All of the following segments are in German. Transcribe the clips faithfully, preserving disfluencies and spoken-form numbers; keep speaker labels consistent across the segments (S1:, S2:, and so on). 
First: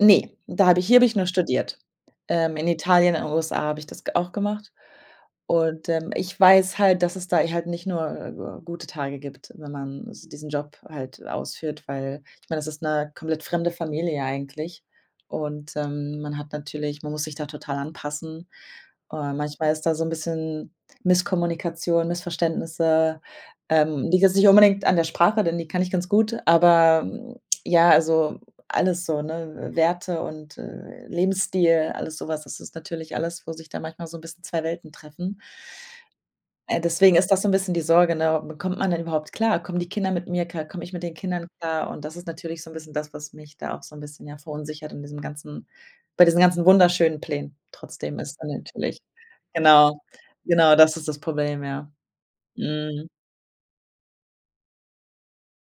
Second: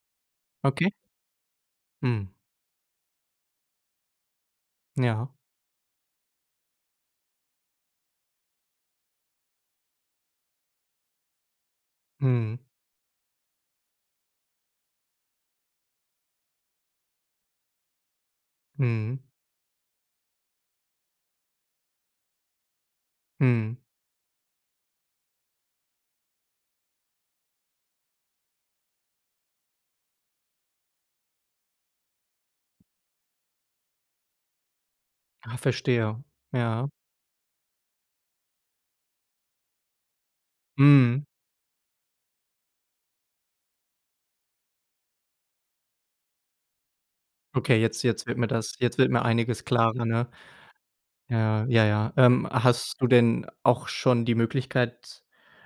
S1: Ne, da hab ich
S2: Okay.
S1: hier hab ich nur studiert.
S2: Mhm.
S1: Ähm, in Italien und USA hab ich das ge auch gemacht.
S2: Ja.
S1: Und, ähm, ich weiß halt, dass es da halt nicht nur, äh gute Tage gibt, wenn man s diesen Job halt ausführt, weil ich mein,
S2: Mhm.
S1: das ist 'ne komplett fremde Familie eigentlich. Und, ähm, man hat natürlich man muss sich da total anpassen.
S2: Mhm.
S1: Äh, manchmal ist da so 'n bisschen Misskommunikation, Missverständnisse.
S2: Mhm.
S1: Ähm, liegt jetzt nicht unbedingt an der Sprache, denn die kann ich ganz gut. Aber mhm ja, also alles so, ne Werte und, äh, Lebensstil, alles so was. Das ist natürlich alles, wo sich da manchmal so 'n bisschen zwei Welten treffen.
S2: Ah, verstehe.
S1: Äh,
S2: Ja.
S1: deswegen ist das so 'n bisschen die Sorge, ne? Kommt man denn überhaupt klar? Kommen die Kinder mit mir klar? Komm ich mit den
S2: Mhm.
S1: Kindern klar? Und das ist natürlich so 'n bisschen das, was mich da auch so 'n bisschen, ja, verunsichert in diesem ganzen bei diesen ganzen wunderschönen Plänen
S2: Okay. Jetzt
S1: trotzdem
S2: jetzt
S1: ist dann
S2: wird das jetzt
S1: natürlich
S2: mir einiges
S1: Genau.
S2: klarer, ne.
S1: Genau das ist das Problem,
S2: Ja. Ja,
S1: ja.
S2: ja. Ähm, hast
S1: Mhm.
S2: du denn auch schon die Möglichkeit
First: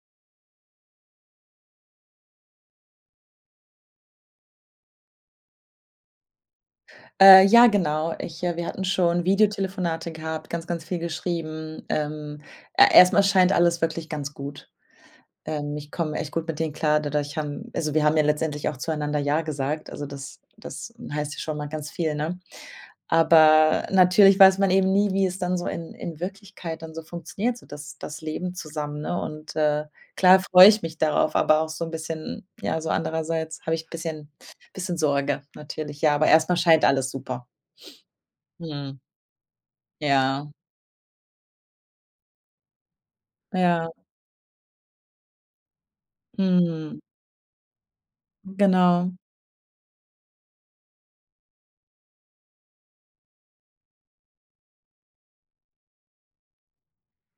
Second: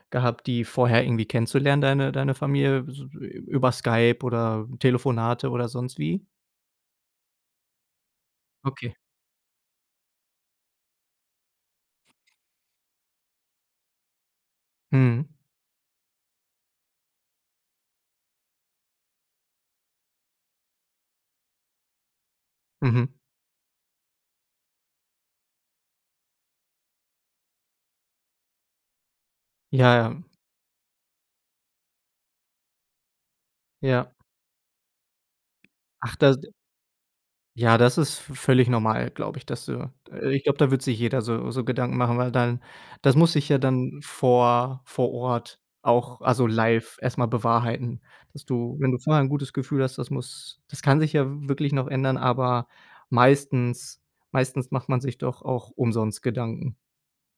S2: gehabt, die vorher irgendwie kennenzulernen, deine deine Familie s über Skype oder Telefonate oder sonst wie?
S1: Äh, ja, genau. Ich, äh wir hatten
S2: Okay.
S1: schon Videotelefonate gehabt, ganz, ganz viel geschrieben. Ähm, er erst mal scheint alles wirklich ganz gut.
S2: Mhm.
S1: Ähm, ich komme echt gut mit denen klar dadurch haben also wir haben ja letztendlich auch zueinander „ja“ gesagt. Also, das das heißt ja schon mal ganz viel, ne?
S2: Mhm.
S1: Aber natürlich weiß man eben nie, wie es dann so in in Wirklichkeit dann so funktioniert, so das das Leben zusammen, ne? Und, äh,
S2: Ja, ja.
S1: klar freue ich mich darauf, aber auch so 'n bisschen ja, so andererseits habe ich 'n
S2: Ja.
S1: bisschen bisschen Sorge natürlich. Ja,
S2: Ach,
S1: aber
S2: das
S1: erst
S2: d
S1: mal scheint alles super.
S2: Ja, das ist v völlig
S1: Mhm.
S2: normal, glaube ich, dass du ich
S1: Ja.
S2: glaub, da wird sich jeder so so Gedanken machen, weil dann das muss sich ja
S1: Ja.
S2: dann vor vor Ort auch also live
S1: Mhm.
S2: erst mal bewahrheiten, dass du wenn du
S1: Genau.
S2: vorher 'n gutes Gefühl hast, das muss das kann sich ja wirklich noch ändern, aber meistens meistens macht man sich doch auch umsonst Gedanken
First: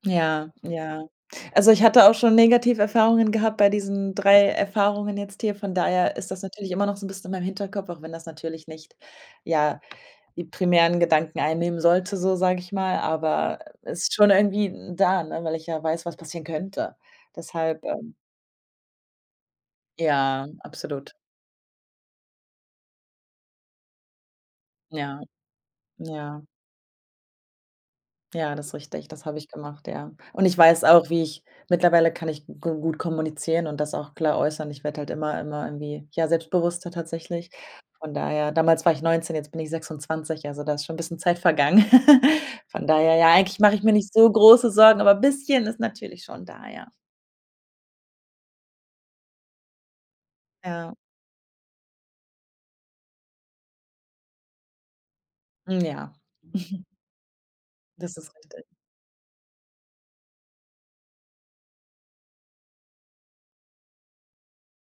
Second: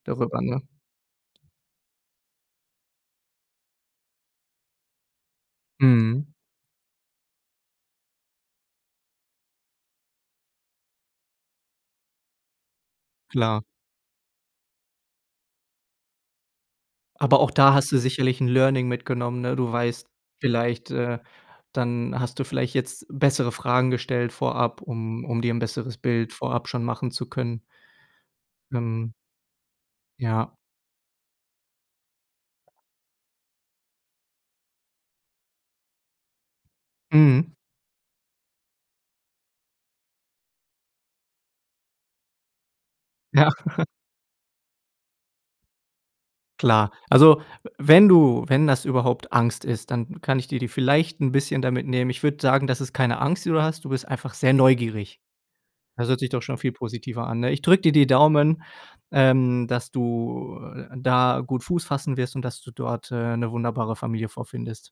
S2: darüber,
S1: Ja,
S2: ne?
S1: ja. Also, ich hatte auch schon negative Erfahrungen gehabt bei diesen drei Erfahrungen jetzt hier. Von daher ist
S2: Mhm.
S1: das natürlich immer noch so 'n bisschen in meinem Hinterkopf, auch wenn das natürlich nicht ja, die primären Gedanken einnehmen sollte so sag ich mal, aber
S2: Klar.
S1: ist schon irgendwie n da, weil ich ja weiß, was passieren könnte.
S2: Aber auch da
S1: Deshalb,
S2: hast du
S1: ähm
S2: sicherlich 'n Learning mitgenommen. Ne, du weißt
S1: Ja,
S2: vielleicht,
S1: absolut.
S2: äh dann hast du vielleicht jetzt bessere Fragen gestellt vorab,
S1: Ja,
S2: um um dir 'n besseres Bild
S1: ja.
S2: vorab schon machen zu können.
S1: Ja, das ist richtig,
S2: Ähm.
S1: das habe ich gemacht, ja. Und,
S2: Ja.
S1: ich weiß auch, wie ich ich mittlerweile kann ich g gut kommunizieren und das auch klar äußern. Ich werde halt immer immer irgendwie ja selbstbewusster tatsächlich.
S2: Mhm.
S1: Von daher damals war ich neunzehn, jetzt bin ich sechsundzwanzig, also da ist schon 'n bisschen Zeit vergangen. Von daher, ja
S2: Ja.
S1: eigentlich mach ich mir nicht so große Sorgen, aber bisschen ist natürlich schon da,
S2: Klar.
S1: ja.
S2: Also, we wenn du wenn das überhaupt Angst ist, dann kann ich dir die
S1: Ja.
S2: vielleicht 'n bisschen damit nehmen. Ich würde sagen, dass es keine Angst, die du hast. Du bist einfach sehr neugierig. Das
S1: Ja.
S2: hört sich doch schon viel positiver an, ne? Ich drücke dir die
S1: Das ist
S2: Daumen,
S1: richtig.
S2: ähm, dass du da gut Fuß fassen wirst und dass du dort, äh, 'ne wunderbare Familie vorfindest.